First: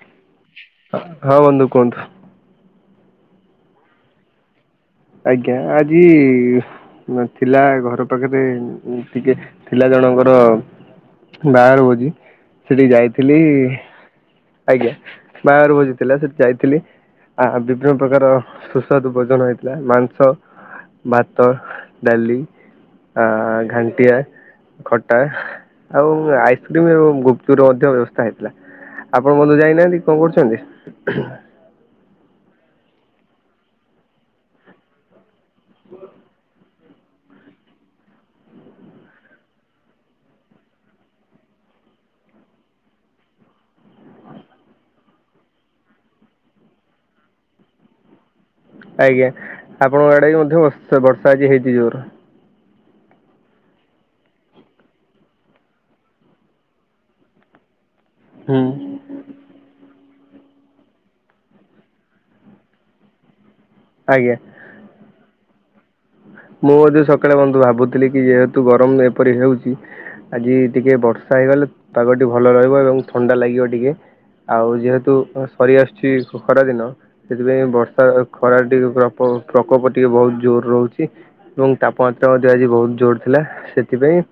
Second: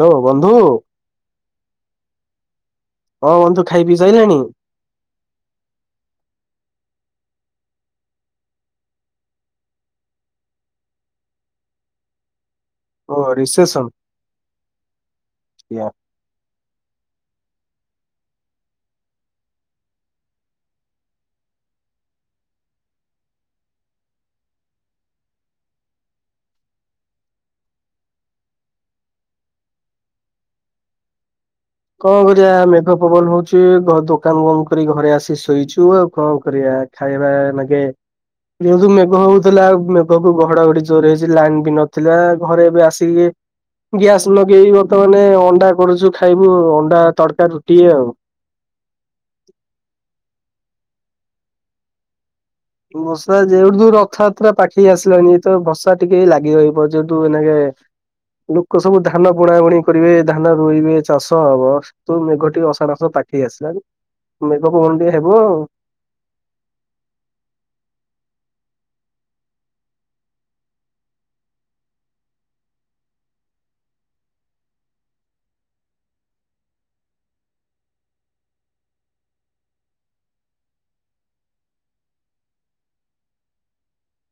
Hello ବନ୍ଧୁ ହଁ ବନ୍ଧୁ କୁହନ୍ତୁ। ହଁ ବନ୍ଧୁ ଖାଇପିଇ ସାରିଲେଣି? ଆଜ୍ଞା ଆଜି ଥିଲା ଘର ପାଖରେ ଟିକେ ଥିଲା ଜଣଙ୍କର ବାହାର ଭୋଜି। ସେଠିକି ଓ ଯାଇଥିଲି ରିସେସନ ଆଜ୍ଞା ବାହାଘର ୟା ଭୋଜିଥିଲା ସେଠି ଯାଇଥିଲି। ଆ ବିଭିନ୍ନ ପ୍ରକାର ସୁସ୍ୱାଦୁ ଭୋଜନ ହେଇଥିଲା ମାଂସ ଭାତ ଡାଲି ଆ ଘଣ୍ଟିଆ ଖଟା ଆଉ ଆଇସ୍କ୍ରିମ ଗୁପଚୁପର ମଧ୍ୟ ବ୍ୟବସ୍ଥା ହେଇଥିଲା। ଆପଣ ବନ୍ଧୁ ଯାଇନାହାନ୍ତି କଣ କରୁଛନ୍ତି? କଣ କରିବା ମେଘ ପବନ ହଉଛି ଘ ଦୋକାନ ବନ୍ଦ କରି ଘରେ ଆସି ଶୋଇଛୁ ଆଉ କଣ କରିବା। ଖାଇବା ମାଗେ ଯେହେତୁ ମେଘ ହଉଥିଲା ମେଘ କୁ ଘଡଘଡି ଜୋର ହେଇଛି ଲାଇନ ବି ନଥିଲା ଘରେ ଏବେ ଆସିକି ଗ୍ୟାସ୍ ଲଗେଇକି ବର୍ତ୍ତମାନ ଅଣ୍ଡା କରୁଛୁ ଖାଇବୁ ଆଉ ଅଣ୍ଡା ତଡକା ରୁଟି ଆଉ। ଆଜ୍ଞା ଆପଣଙ୍କ ଆଡେ ବି ମଧ୍ୟ ବର୍ଷ ବର୍ଷା ଆଜି ହେଇଛି ଜୋର। ବର୍ଷା ଜେହେତୁ ରଥଯାତ୍ରା ପାଖେଇ ଆସିଲାଣୀ ତ ବର୍ଷା ଟିକେ ଲାଗି ରହିବ ଯେହେତୁ ଏନାକେ ହୁଁ। ଲୋକ ସବୁ ଧାନ ବୁଣା ବୁଣି କରିବେ ଧାନ ରୋଇବେ ଚାଷ ହବ ସେଇଠୁ ମେଘ ଟିକେ ଅଷାଢ଼ ମାସ ପାଖେଇ ଆସିଲାଣି। ଆଜ୍ଞା। ମେଘକୁ ଗଣ୍ଡିଆ ହେବ ଆଉ। ମୁଁ ମଧ୍ୟ ସକାଳେ ବନ୍ଧୁ ଭାବୁଥିଲି କି ଯେହେତୁ ଗରମ ଏପରି ହେଉଛି ଆଜି ଟିକେ ବର୍ଷା ହେଇଗଲେ ପାଗଟି ଭଲ ରହିବ ଏବଂ ଥଣ୍ଡା ଲାଗିବ ଟିକେ। ଆଉ ଯେହେତୁ ସରି ଆସୁଛି ଖ ଖରା ଦିନ ସେଥିପାଇଁ ବର୍ଷା ଖରା ଟିକେ ପ୍ରପ ପ୍ରକୋପ ଟିକେ ବହୁତ ଜୋର ରହୁଛି। ଏବଂ ତାପମାତ୍ରା ମଧ୍ୟ ଆଜି ବହୁତ ଜୋର ଥିଲା ସେଥିପାଇଁ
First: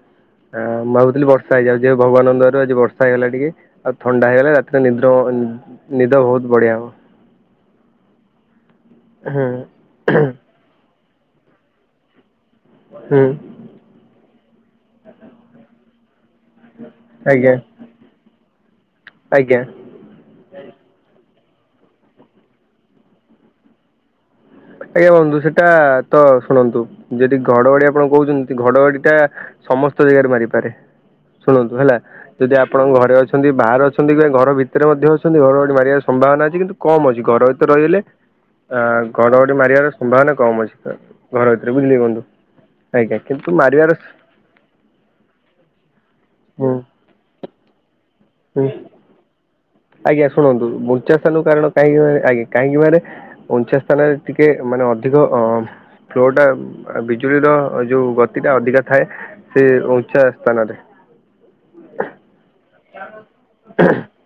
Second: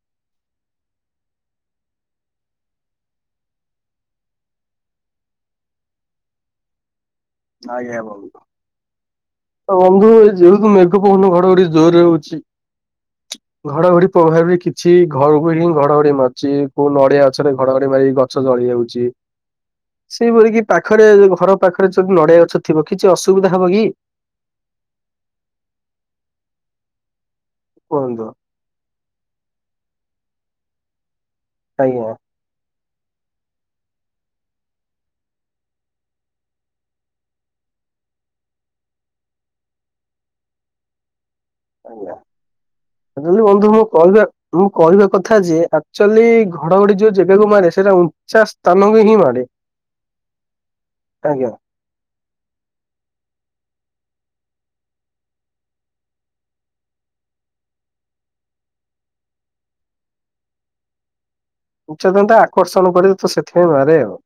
ହଁ ମୁଁ ଭାବୁଥିଲି ବର୍ଷା ହେଇଯାଉ ଯେ ଭଗବାନଙ୍କ ଦୟାରୁ ଆଜି ବର୍ଷା ହେଇଗଲା ଟିକେ। ଆଉ ଥଣ୍ଡା ହେଇଗଲେ ରାତିରେ ନିଦ ନିଦ ବହୁତ ବଢିଆ ହବ। ଆଜ୍ଞା ବନ୍ଧୁ ତ ବନ୍ଧୁ ହୁଁ ଯଉ ମେଘ ପବନ ଘଡଘଡ଼ି ଜୋରରେ ହୋଉଛି। ହୁଁ। ଘଡଘଡି ପ୍ରଭାବରେ କିଛି ଘରକୁ ହିଁ ଘଡଘଡି ମାରୁଛି କୋଉ ନଡିଆ ଆଜ୍ଞା ଗଛରେ ଘଡଘଡି ମାରି ଗଛ ଜଳିଯାଉଛି। ଆଜ୍ଞା। ସେଇଭଳି କିି ପାଖରେ ଘର ପାଖରେ ଯୋଉ ନଡିଆ ଗଛ ଥିବ କିଛି ଅସୁବିଧା ହବ କି? ଆଜ୍ଞା ବନ୍ଧୁ ସେଟା ତ ଶୁଣନ୍ତୁ ଯଦି ଘଡଘଡି ଆପଣ କୁହନ୍ତୁ? କହୁଛନ୍ତି ଘଡଘାଡି ଟା ସମସ୍ତ ଜାଗାରେ ମାରିପାରେ ଶୁଣନ୍ତୁ ହେଲା ଆଜ୍ଞା। ଯଦି ଆପଣଙ୍କ ଘରେ ଅଛନ୍ତି ବାହାରେ ଅଛନ୍ତି କିମ୍ବା ଘର ଭିତରେ ମଧ୍ୟ ଅଛନ୍ତି ଘଡଘଡି ମାରିବା ସମ୍ଭାବନା ଅଛି କିନ୍ତୁ କମ ଅଛି ଘର ଭତ ରହିଗଲେ ଆ ଘଡଘଡି ମାରିବାର ସମ୍ଭାବନା କମ ଅଛି ବୁଲି ଗଣ୍ଡୁ [unintelligible] ଲେ ବନ୍ଧୁ ହ କଲ [unintelligible] ମୁଁ କହିବା କଥା ଯେ ଆକ୍ଚୁଆଲି ହୁଁ ଘଡଘଡି ଯୋଉ ଜାଗାକୁ ମାରେ ସେଟା ଉଚ୍ଚା ହୁଁ। ସ୍ଥାନ କୁ ହିଁ ମାଡ଼େ। ଆଜ୍ଞା ଶୁଣନ୍ତୁ ବୁଚା ସଲୁ [unintelligible] କାରଣ କାହିଁକି ମ ଆଜ୍ଞା କାହିଁକି ମାରେ ଉଞ୍ଚା ସ୍ଥାନରେ ଟିକେ ମାନେ ଅଧିକ ଅ ଫ୍ଲୋଟା ବିଜୁଳିର ଯୋଉ ଗତି ଟା ଅଧିକା ଥାଏ। ସେ ଉଞ୍ଚାସ୍ତାନରେ। ଉଞ୍ଚା ସ୍ଥାନ ଆକର୍ଷଣ କରେ ତ ସେଥିପାଇଁ ମାରେ ଆଉ।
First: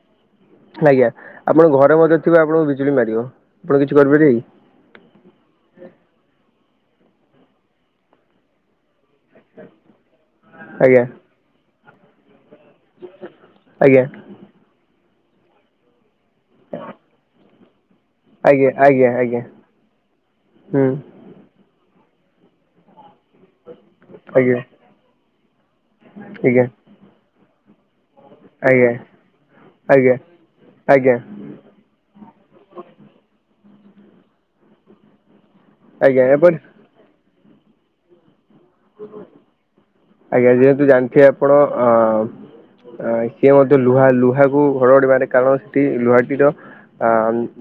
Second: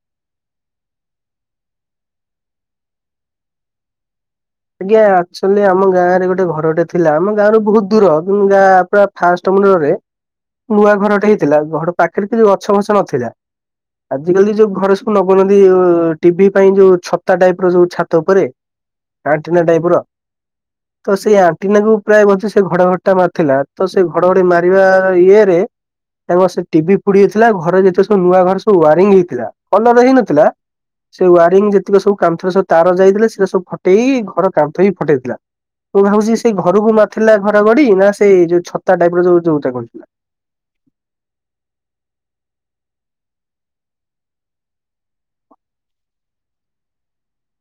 ଆଜ୍ଞା ଆପଣଙ୍କ ଘରେ ମଧ୍ୟ ଥିବ ଆପଣଙ୍କୁ ବିଜୁଳି ମାରିବ ଆପଣ କିଛି କରିପାରିବେକି। ଆଜ୍ଞା ଆକଚୁଆଲି ଆମ ଗାଁ ରେ ଗୋଟେ ଘରଟେ ଥିଲା ଆମ ଗାଁ ରୁ ବହୁତ ଦୂର କିନ୍ତୁ ଗାଁ ପୁରା ଫାଷ୍ଟ ମୁଣ୍ଡରେ ନୂଆ ଆଜ୍ଞା ଘରଟେ ହେଇଥିଲା ଘଡ ପାଖରେ କିଛି ଗଛ ଫଛ ନଥିଲା। ଆଜ୍ଞା ଆଜିକାଲି ଯୋଉ ଘରେ ସବୁ ଲଗଉନାହାନ୍ତି ଟିଭି ପାଇଁ ଯୋଉ ଛତା ଟାଇପ ର ଯୋଉ ଛାତ ଉପରେ ଆଜ୍ଞା ଆଜ୍ଞା। ଆଜ୍ଞା ଆଣ୍ଟିନା ଟାଇପର ହୁଁ। ତ ସେ ସେ ଆଣ୍ଟିନାକୁ ପ୍ରାୟ ବୋଧେ ସେ ଘଡଘଡ଼ି ଟା ମାରିଥିଲା ତ ସେ ଘଡଘଡି ଆଜ୍ଞା ମାରିବା ଇଏରେ ଆଜ୍ଞା ତାଙ୍କ ସେ ଆଜ୍ଞା ଟିଭି ପୁଡିଯାଇଥିଲା ଘରେ ଯେତେ ସବୁ ନୂଆ ଘର ସବୁ ଆଜ୍ଞା ୱାରିଙ୍ଗ ହେଇଥିଲା କଲର ଆଜ୍ଞା ହେଇନଥିଲା ଆଜ୍ଞା ସେ ୱାରିଙ୍ଗ ଯେ ତିକ ସବୁ କାନ୍ଥରେ ସବ ତାର ଯାଇଥିଲେ ସୋ ସବୁ ଫଟେଇ ଘର କାନ୍ଥ ବି ଫଟେଇଥିଲା। ମୁଁ ଆଜ୍ଞା ଭାବୁଛି ସେଇ ଏପରି ଘରକୁ ମାରିଥିଲା ଘଡଘଡି ନା ସେଇ ଯୋଉ ଛତା ଟାଇପ ର ଯୋଉ ଯୋଉଟା କୁହନ୍ତି। ଆଜ୍ଞା ଯେହେତୁ ଜାଣିଥିବେ ଆପଣ ଅ କିଏ ମଧ୍ୟ ଲୁହା ଲୁହାକୁ ଘଡଘଡି ମାରେକାରଣ ସେଠି ଲୁହାଟିର ଆ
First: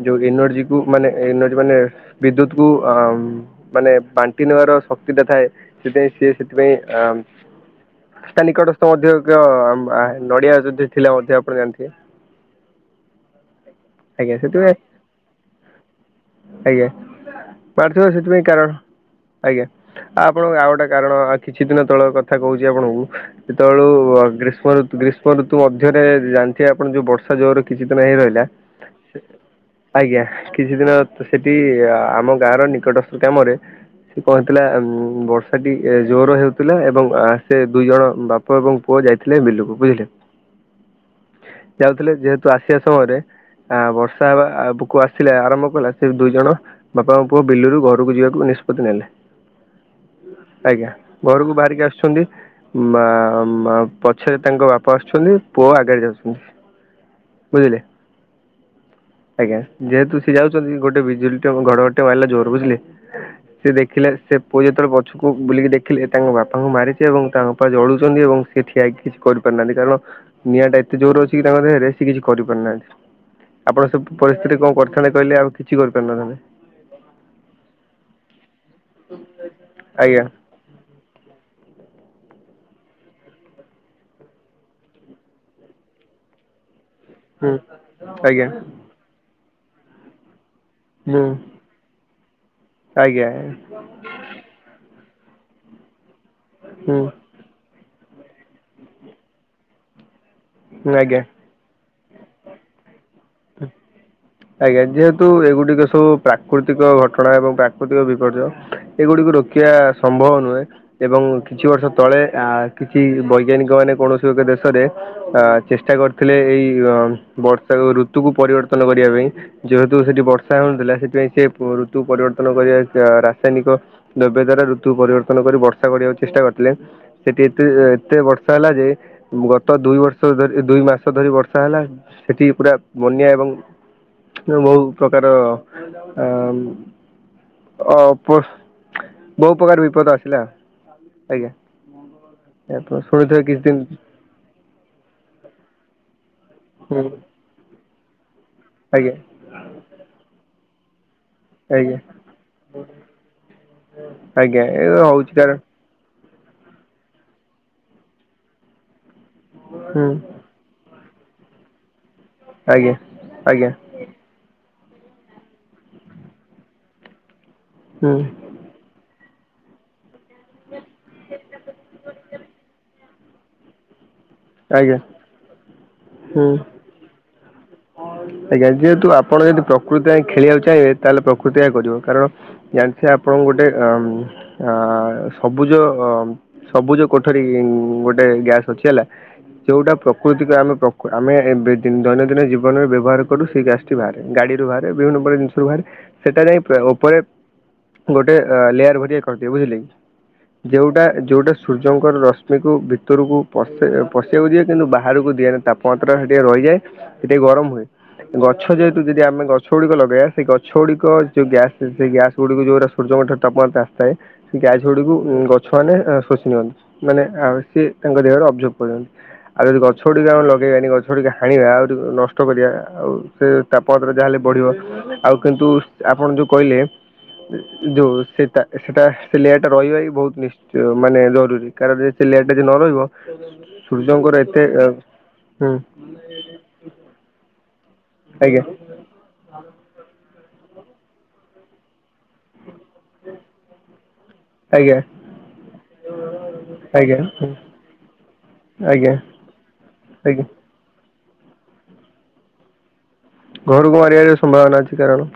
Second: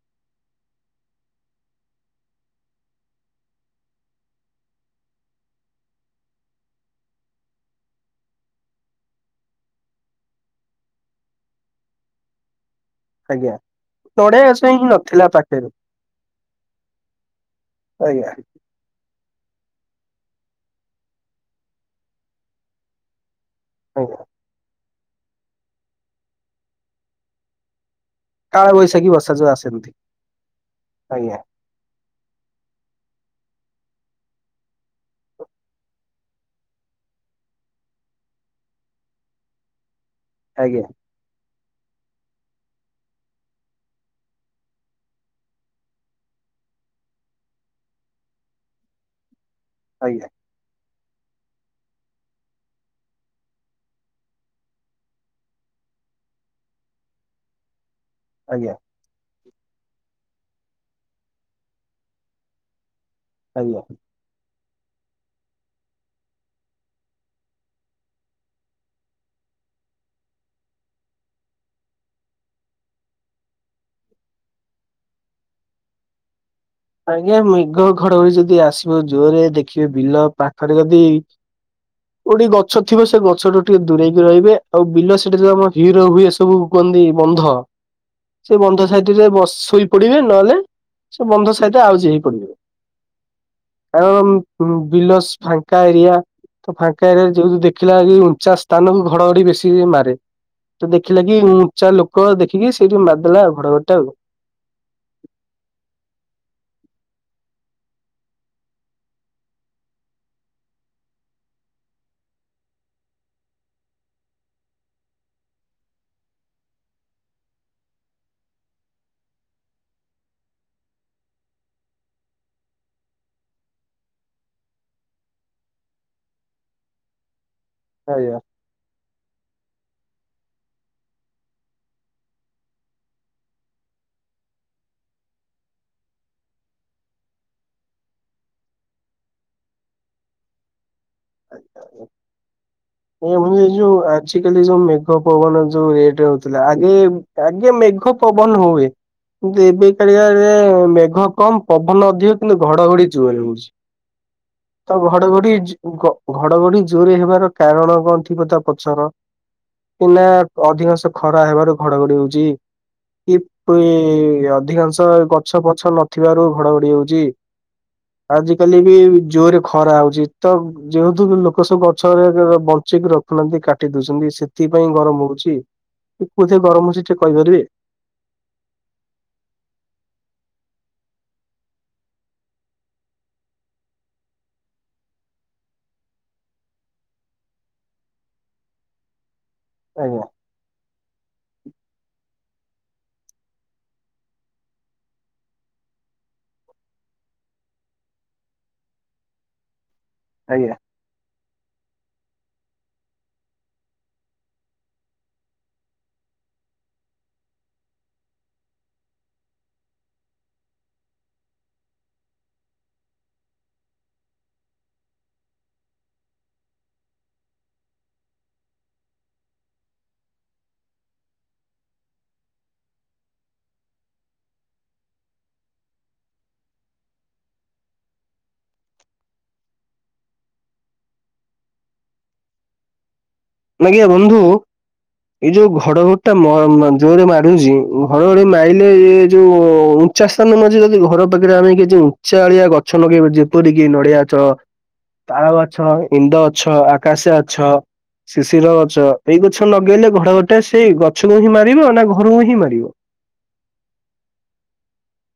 ଯୋଉ ଏନର୍ଜିକୁ ମାନେ ଏନର୍ଜି ମାନେ ବିଦ୍ୟୁତ କୁ ମାନେ ବାଣ୍ଟି ନେବାର ଶକ୍ତିଟା ଥାଏ ସେଥିପାଇଁ ସିଏ ସେଥିପାଇଁ ଅ ରାସ୍ତା ନିକଟସ୍ଥ ମଧ୍ୟ ନଡିଆ ଯଦି ଥିଲା ମଧ୍ୟ ଆପଣ ଜାଣିଥିବେ। ଆଜ୍ଞା ଆଜ୍ଞା ନଢିଆ ଗଛ ସେଥିପାଇଁ ନଥିଲା କାଇଁ ପାଖରେ। ଆଜ୍ଞା ମାରିଥିବ ଆଜ୍ଞା ସେଥିପାଇଁ କାରଣ। ଆଜ୍ଞା ଆଉ ଆପଣଙ୍କ ଆଉ ଗୋଟେ କାରଣ ଆଉ କିଛି ଦିନ ତଳର କଥା କହୁଛି ଆପଣଙ୍କୁ। ସେତେବେଳୁ ଆଜ୍ଞା ଗ୍ରୀଷ୍ମ ରୂ ଗ୍ରୀଷ୍ମ ଋତୁ ମଧ୍ୟରେ ଜାଣିଥିବେ ଆପଣ ଯୋଉ ବର୍ଷା ଜୋରେ କିଛି ଦିନ ହେଇ ରହିଲା। କାଳ ବୈଶାଖୀ ବର୍ଷା ଯୋଉ ଆସନ୍ତି। ଆଜ୍ଞା କିଛି ଦିନ ଆଜ୍ଞା ସେଠି ଆମ ଗାଁର ନି ିକ କାମରେ [inaudible] ସେ କଣ ହେଇଥିଲା ଉ ବର୍ଷାଟି ଜୋର ହେଉଥିଲା ଏବଂ ସେ ଦୁଇ ଜଣ ବା ବାପା ଏବଂ ପୁଅ ଯାଇଥିଲେ ବିଲକୁ ବୁଝିଲେ। ଆଜ୍ଞା। ଯାଉଥିଲେ ଯେହେତୁ ଆସିବା ସମୟରେ ଆ ବର୍ଷା ହେବା ବୁକୁ ଆସିଲା ଆରମ୍ଭ କଲା ସେ ଦୁଇ ଜଣ ବାପା ଓ ପୁଅ ବିଲୁରୁ ଘରକୁ ଯିବାକୁ ନିଷ୍ପତ୍ତି ନେଲେ। ଆଜ୍ଞା। ଆଜ୍ଞା ଘରକୁ ବାହାରିକି ଆସୁଛନ୍ତି ମା ପଛରେ ତାଙ୍କ ବାପା ଆସୁଛନ୍ତି, ପୁଅ ଆଗରେ ଯାଉଛନ୍ତି। ବୁଝିଲେ? ଆଜ୍ଞା। ଆଜ୍ଞା! ଯେହେତୁ ସିଏ ଯାଉଛନ୍ତି, ଗୋଟେ ବିଜୁଳି ଟେ ଘଡଘଡ଼ି ଟେ ମାରିଲା ଜୋରେ। ବୁଝିଲେ? ସେ ଆଜ୍ଞା ଦେଖିଲେ, ସେ ପୁଅ ଯେତେବେଳେ ପଛକୁ ବୁଲିକି ଦେଖିଲେ, ତାଙ୍କ ବାପାଙ୍କୁ ମାରିଛି ଏବଂ ତାଙ୍କ ବାପା ଜଳୁଛନ୍ତି। ଏବଂ ସେ ଠିଆ ହେଇକି କିଛି କରି ପାରଲାନି। କାରଣ ନିଆଁ ଟା ଏତେ ଜୋରେ ଅଛି କି ତାଙ୍କ ଦେହରେ ସେ କିଛି କରିପାରୁିନାହାନ୍ତି। ଆପଣ ସେ ପରିସ୍ଥିତି ରେ କଣ କରିଥାନ୍ତେ, କହିଲେ? ଆଉ କିଛି କରିପାରିନଥାନ୍ତେ। ଆଜ୍ଞା ମେଘ ଘଡଘଡି ଯଦି ଆସିବ ଜୋରେ ଦେଖିବେ ବିଲ ଆଜ୍ଞା ପାଖରେ ଯଦି [inaudible] କୋଉଠି ଗଛ ଥିବ, ସେ ଗଛ ଟୁ ଟିକେ ଦୂରେଇକି ରହିବେ, ଆଉ ବିଲ ସେଟା ଯୋଉ ଆମର ହୀର ହୁଏ, ସବୁ କୁହନ୍ତି ବନ୍ଧ ହୁଁ ଆଜ୍ଞା ସେ ବନ୍ଧ ସାଇଟରେ ବ ଶୋଇପଡିବେ ନହେଲେ ହୁଁ ସେ ବନ୍ଧ ସାଇଟରେ ଆଉଜି ହେଇ ପଡିବେ। ଆଜ୍ଞା କାର ବିଲସ ଫାଙ୍କା ଏରିଆ ତ ହୁଁ ଫାଙ୍କା ଏରିଆ ଯୋଉ ଦେଖିଲା କି ଉଞ୍ଚା ସ୍ଥାନକୁ ଘଡଘଡି ବେଶୀ ମାରେ ତ ଆଜ୍ଞା ଦେଖିଲା କିି ଉଞ୍ଚା ଲୋ କ ଦେଖିକି ସେଇଠି ମାରଦେଲାଉ ଘଡ ଘଡିଟା ଆଉ। ଆଜ୍ଞା ଯେହେତୁ ଏଗୁଟିକ ସବୁ ପ୍ରାକୃତିକ ଘଟଣା ଏବଂ ପ୍ରାକୃତିକ ବିପର୍ଯ୍ୟୟ ଏଗୁଡିକୁ ରୋକିବା ସମ୍ଭବ ନୁହେଁ। ଏବଂ କିଛି ବର୍ଷ ତଳେ ଆ କିଛି ବୈଜ୍ଞାନିକ ମାନେ କୌଣସି ଗୋଟେ ଦେଶରେ ଅ ଚେଷ୍ଟା କରିଥିଲେ ଏଇ ଅ ବର୍ଷା ଋତୁକୁ ପରିବର୍ତ୍ତନ କରିବା ପାଇଁ। ଯେହେତୁ ସେଠି ବର୍ଷା ହେଉନଥିଲା ସେଥିପାଇଁ ସେ ଋତୁ ପରିବର୍ତ୍ତନ କରିବା ରାସାୟନିକ ଦବ୍ୟ ଦ୍ଵାରା ଋତୁ ପରିବର୍ତ୍ତନ କରି ବର୍ଷା କରିବାକୁ ଚେଷ୍ଟା କରିଥିଲେ। ସେଠି ଏତେ ଏତେ ବର୍ଷା ହେଲା ଯେ ଗତ ଦୁଇ ବର୍ଷ ଧରି ଦୁଇ ମାସ ଧରି ବର୍ଷା ହେଲା ସେଠିକି ପୁରା ବନ୍ୟା ଏବଂ ବହୁ ପ୍ରକାର ଆ ଅ ପସ୍ ବହୁ ପ୍ରକାର ବିପଦ ଆସିଲା। ଆଜ୍ଞା। ଆଜ୍ଞା। ୟାପୋସ୍ ଏଇ ମୁଁ ଏଇ ଯେଉ ଆ ଆଜି କାଲି ଯୋଉ ମେଘ ପବନ ଯୋଉ ରେଟ୍ ରେ ହଉଥିଲା ଆଗେ ହୁଁ ଆଗେ ମେଘ ପବନ ହଉ ହୁଏ ଆଜ୍ଞା କିନ୍ତୁ ଏବେ କାଳିଆ ଯେ ମେଘ କମ୍ ଆଜ୍ଞା ପବନ ଅଧିକ କିନ୍ତୁ ଘଡ଼ଘଡ଼ି ଜୋରେ ହଉଚି ଆଜ୍ଞା ଏ ତ ହଉଛି ଘଡ଼ଘଡ଼ି କାରଣ ଗ ଘଡ଼ଘଡ଼ି ଜୋରେ ହେବାର କାରଣ କଣ ଥିବ ତା ପଛର ହୁଁ କି ନା ଅଧିକାଂଶ ଖରା ହେବାରୁ ଘଡ଼ଘଡ଼ି ହଉଛି ଆଜ୍ଞା ଆଜ୍ଞା କିପି ଅଧିକାଂ ଶ ଗଛ ପଛ ନଥିବାରୁ ଘଡ଼ଘଡ଼ି ଯାଉଚି। ହୁଁ। ଆଜ କାଲି ବି ଜୋରେ ଖରା ହଉଛି ତ ଯେହେତୁ ଲୋକ ସବୁ ଗଛରେ ବ କିଛିବି ରଖୁନାହାନ୍ତି କାଟି ଦଉଛନ୍ତି ସେଥିପାଇଁ ଆଜ୍ଞା ଗରମ ହଉଛି ହୁଁ। କୋଉଥିପାଇଁ ଗରମ ହଉଛି ଟିକେ କହିପାରିବେ? ଆଜ୍ଞା ଯେହେତୁ ଆପଣ ଯଦି ପ୍ରକୃତି ପାଇଁ ଖେଳିବାକୁ ଚାହିଁବେ ତାହେଲେ ପ୍ରକୃତି ଆ କରିବ କାରଣ ଜାଣିଥିବେ ଆପଣ ଗୋଟେ ଅମ- ଆ- ସବୁଜ ଅ ସବୁଜ କୋଠରୀ ଗୋଟେ ଗ୍ୟାସ୍ ଅଛି ହେଲା। ଯୋଉଟା ଆଜ୍ଞା ପ୍ରକୃତିକ ଆମେ ପ୍ର ଆମେ ଏବେ ଦୈନନ୍ଦିନ ଜୀବ ଜୀବନରେ ବ୍ୟବହାର କରୁ ସେଇ ଗ୍ୟାସ୍ ଟି ବାହାରେ ଗାଡ଼ିରୁ ବାହାରେ ବିଭିନ୍ନ ପ୍ରକାର ଜିନିଷରୁ ବାହାରେ। ସେଟା ଯାଇ ଉପରେ ଗୋଟେ ଲେୟାର ଭରିଆ କରିଦିଏ ବୁଝିଲେ କି? ଆଜ୍ଞା ଯେଉଟା ଯେଉଟା ସୂର୍ଯ୍ୟଙ୍କର ରଶ୍ମିକୁ ଭିତରକୁ ପଶି ପଶିବାକୁ ଦିଏ କିନ୍ତୁ ବାହାରକୁ ଦିଏନି ତାପ ପତ୍ରା ହେଟିଆ ରହିଯାଏ ସେଠି ଗରମ ହୁଏ। ଗଛ ଯେହେତୁ ଯଦି ଆମେ ଗଛ ଗୁଡ଼ିକ ଲଗେଇବା ସେଇ ଗଛ ଗୁଡ଼ିକ ଯୋଉ ଗ୍ୟାସ୍ ସେ ଗ୍ୟାସ୍ ଗୁଡ଼ିକ ଯୋଉରା ସୂର୍ଯ୍ୟଙ୍କ ଠାରୁ ତାପମାତ୍ର ଆସିଥାଏ। ସେ ଗ୍ୟାସ୍ ଗୁଡ଼ିକୁ ଗଛ ମାନେ ଶୋଷି ନିଅନ୍ତି ମାନେ ଆ ସିଏ ତାଙ୍କ ଦେହରେ ଅବଜର୍ଭ କରନ୍ତି। ଆଉ ଯଦି ଗଛ ଗୁଡ଼ିକ ଆମ ଲଗେଇବାନି ଗଛ ଗୁଡ଼ିକ ହଣିବା ଆଉ ନଷ୍ଟ କରିବା ଆଉ ସେ ତାପମାତ୍ରା ଯାହାହଲେ ବଢ଼ିବ ଆଉ କିନ୍ତୁ ଆପଣ ଯୋଉ କହିଲେ ଯୋଉ ସେଟା ସେଟା ସେ ଲେଆରଟା ରହିବା ବହୁତ ନି ମାନେ ଜରୁରୀ କାରଣ ଲେନ ଟା ଯଦି ନରହିବ ଆଜ୍ଞା ବନ୍ଧୁ ଏଇ ଯୋଉ ହୁଁ ଘଡ଼ଘ ଟା ମ ଜୋରରେ ମାରୁଚି ଘଡ଼ଘଡ଼ି ଆଜ୍ଞା ମାଇଲେ ଯୋଉ ଉଚା ସ୍ଥାନ ମଧ୍ୟ ଯଦି ଘର ପାଖରେ ଆମେ କିଛି ଉଚା ଆଳିଆ ଗ ଛ ଲଗେଇବା ଯେପରିକି ନଡ଼ିଆ ଗଛ ଆଜ୍ଞା। ତାଳ ଗଛ ଇନ୍ଦ ଗଛ ଆଜ୍ଞା ଆକାଶିଆ ହୁଁ ଗଛ ଶିର ଗଛ ଆଜ୍ଞା ଏଇ ଗଛ ଲଗେଇଲେ ଆଜ୍ଞା ଘଡ଼ଘଡ଼ି ଟା ସେଇ ଗଛକୁ ହିଁ ମାରିବ ନା ଘରକୁ ହିଁ ମାରିବ। ଘରକୁ ମାରିବାର ସମ୍ଭାବନା ଅଛି କାରଣ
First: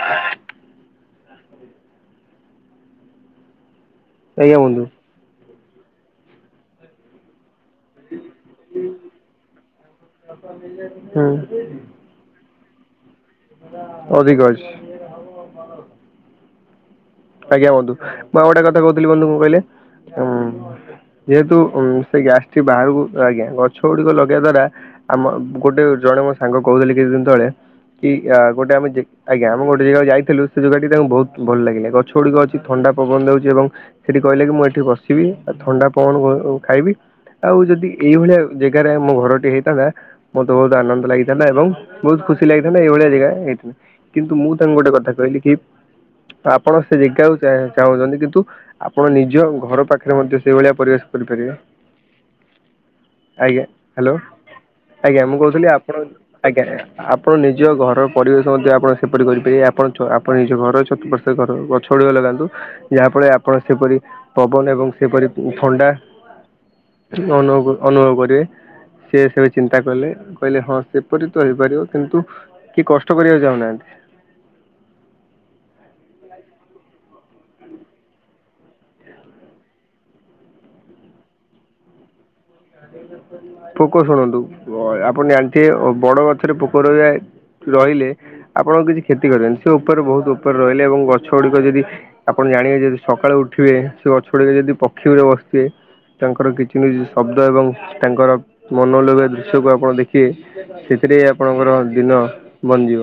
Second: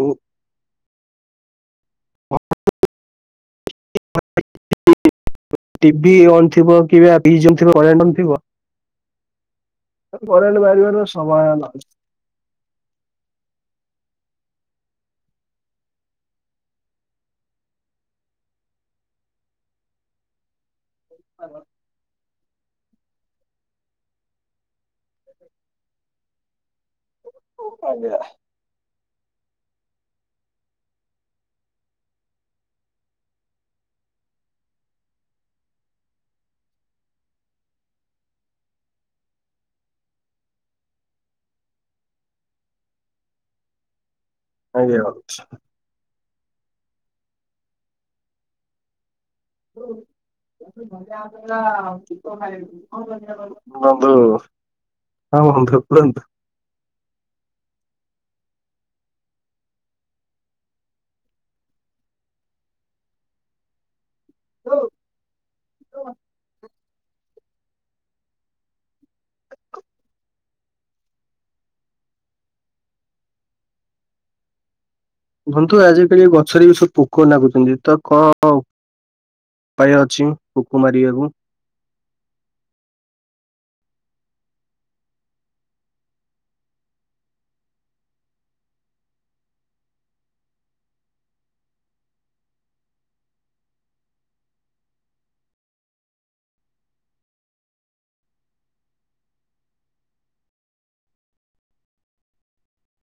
ହୁଁ। ଆଜ୍ଞା ବନ୍ଧୁ। ଟିଭି ଅନ୍ ଥିବ କିବା ଫିଜ୍ ଅନ୍ ଥିବ [unintelligible] ଥିବ। କରେଣ୍ଟେ ମାରିବାର ସମ୍ଭାବନା ଅଛି। ହୁଁ ଅଧିକଅଛି। [unintelligible] ଆଜ୍ଞା ବନ୍ଧୁ ମୁଁ ଆଉ ଗୋଟେ କଥା କହୁଥିଲି ବନ୍ଧୁ କଣ କହିଲେ ଉ ଯେହେତୁ ଉ ସେ ଗ୍ୟାସ୍ ସେଠ ବାହାରକୁ ଆଜ୍ଞା ଗଛ ଗୁଡିକ ଲଗେଇବା ଦ୍ଵାରା ଆମ ଗୋଟେ ଜଣେ ମ ସାଙ୍ଗ କହୁଥିଲି କିଛି ଦିନ ତଳେ କି ଆଜ୍ଞା ଗୋଟେ ଆମ ଆଜ୍ଞା ଆମ ଗୋଟେ ଜାଗା ଯାଇଥିଲୁ ସେ ଜାଗାଟି ତାଙ୍କୁ ବହୁତ ଭଲ ଲାଗିଲା ଛୁଡ଼ିକ ଅଛି ଥଣ୍ଡା ପବନ ଦେଉଛି ଏବଂ ସେଠି କହିଲେ କି ମୁଁ ଏଠି ବସିବି ଆଉ ଥଣ୍ଡା ପଣ ଖାଇବି ଆଉ ଯଦି ଏଇଭଳିଆ ଜାଗାରେ ମୋ ଘରଟି ହେଇଥାନ୍ତା ମତେ ବହୁତ ଆନନ୍ଦ ଲାଗିଥାନ୍ତା ଏବଂ ବହୁତ ଖୁସି ଲାଗିଥାନ୍ତା ଏଇଭଳିଆ ଜାଗା ଏଇିନ କିନ୍ତୁ ମୁଁ ଙ୍କୁ ଗୋଟେ ଆଜ୍ଞା କଥା କହିଲି କି ଆପଣ ସେ ଜାଗାକୁ ଚାହୁଁଛନ୍ତି କିନ୍ତୁ ଆପଣ ନିଜ ଘର ପାଖରେ ମଧ୍ୟ ସେଇଭଳିଆ ପରିବେଶ କରିପାରିବେ ଆଜ୍ଞା ହ୍ୟାଲୋ ବନ୍ଧୁ ଆଜ୍ଞା ମୁଁ ହଁ କହୁଥିଲି ବନ୍ଧୁ ଆପଣ କୁହନ୍ତୁ। ଆଜ୍ଞା ଆପଣ ନିଜ ଘର ପରିବେଶ ମଧ୍ୟ ଆପଣ ସେପରି କରିପାରିବେ ଆପଣ ଆପଣ ନିଜ ଘର ଛତୁ ଗଛ ଅଆ ଲଗାନ୍ତୁ ଯାହାଫଳରେ ଆପଣ ସେପରି ପବନ ଏବଂ ସେପରି ଫଣ୍ଡା ଅନୁଭବ ଅନୁଭବ କରିବେ ସେ ସେ ଚିନ୍ତା କଲେ କହିଲେ ହଁ ସେପରି ତ ହେଇପାରିବ କିନ୍ତୁ କି କଷ୍ଟ କରିବାକୁ ଚାହୁନାହାନ୍ତି ହୁନ୍ତୁ ଆଜିକାଲି ଗଛରେ ବି ସବୁ ପୋକ ନାଗୁଛନ୍ତି ତ କଣ ଉପାୟ ଅଛି କୋକ ମାରିବାକୁ ପୋକ ଶୁଣନ୍ତୁ ଆପଣ ଜାଣିଥିବେ ବଡ ଗଛରେ ପୋକ ରହିଯାଏ ରହିଲେ ଆପଣ କିଛି କ୍ଷତି କରିବେନି ସେ ଉପରେ ବହୁତ ଉପରେ ରହିଲେ ଏବଂ ଗଛ ଗୁଡିକ ଯଦି ଆପଣ ଜାଣିବେ ଯଦି ସକାଳେୁ ଉଠିବେ ସେ ଗଛ ଗୁଡିକେ ଯଦି ପକ୍ଷୀ ଉପରେ ବସଥିବେ ତାଙ୍କର କିଛିଛି ଶବ୍ଦ ଏବଂ ତାଙ୍କର ମନ ଲଗବା ଦୃଶ୍ୟକୁ ଆପଣ ଦେଖିବେ ସେଥିରେ ଆପଣଙ୍କର ଦିନ ବନ୍ଦଯିବ।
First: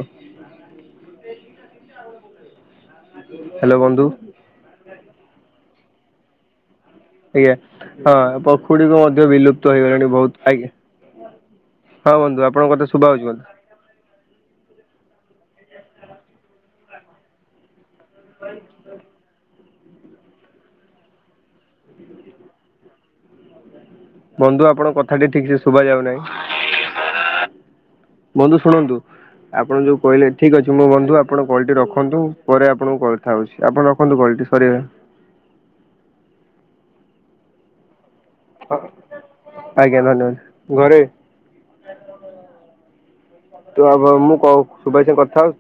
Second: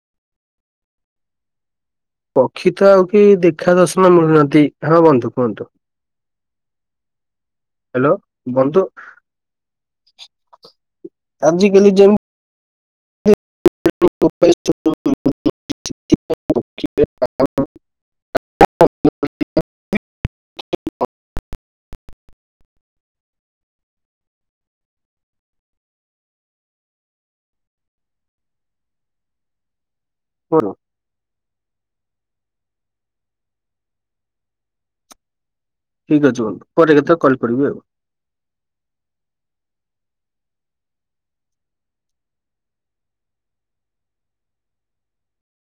ପକ୍ଷୀ ତ ଆଉ କି ଦେଖା ହ୍ୟାଲୋ ବନ୍ଧୁ ଦର୍ଶନ ମିଳୁନାହାନ୍ତି ହଁ ବନ୍ଧୁ କୁହନ୍ତୁ। ଆଜ୍ଞା ହଁ ହ୍ୟାଲୋ। ବନ୍ଧୁ ପଖୁଡିୀକୁ ମଧ୍ୟ ବିଲୁପ୍ତ ହେଇଗଲାଣି ବହୁତ ଆଜ୍ଞା ଆଜିକାଲି ହଁ। ଯେମିତି ବନ୍ଧୁ ଆପଣଙ୍କ କଥା ଶୁଭ ହଉଛି ବନ୍ଧୁ। [unintelligible] [inaudible] ବନ୍ଧୁ ଆପଣଙ୍କ କଥାଟି ଠିକ୍ ସେ ଶୁଭ ଯାଉନାହିଁ [unintelligible] ବନ୍ଧୁ ଶୁଣନ୍ତୁ ଆପଣ ଯୋଉ କହିଲେ ଠିକ୍ ଅଛି ମୁଁ ବନ୍ଧୁ ଆପଣ କଲଟି ରଖନ୍ତୁ ପରେ ଆପଣଙ୍କୁ କଥା ହେଉଛି ଆପଣ ରଖନ୍ତୁ କଲ୍ଟି ସରିିବେ। ଠିକ୍ ଅଛି ବନ୍ଧୁ ପରେ କେତେବେଳେ କଲ୍ କରିବି ଆଉ। ହଁ, ଆଜ୍ଞା ଧନ୍ୟବାଦ ଘରେ। [inaudible] ତ ରଖ୍ ମୁଁ କ ସବୁ ଭାଇ ସାଙ୍ଗ କଥା ହଉୁ [unintelligible]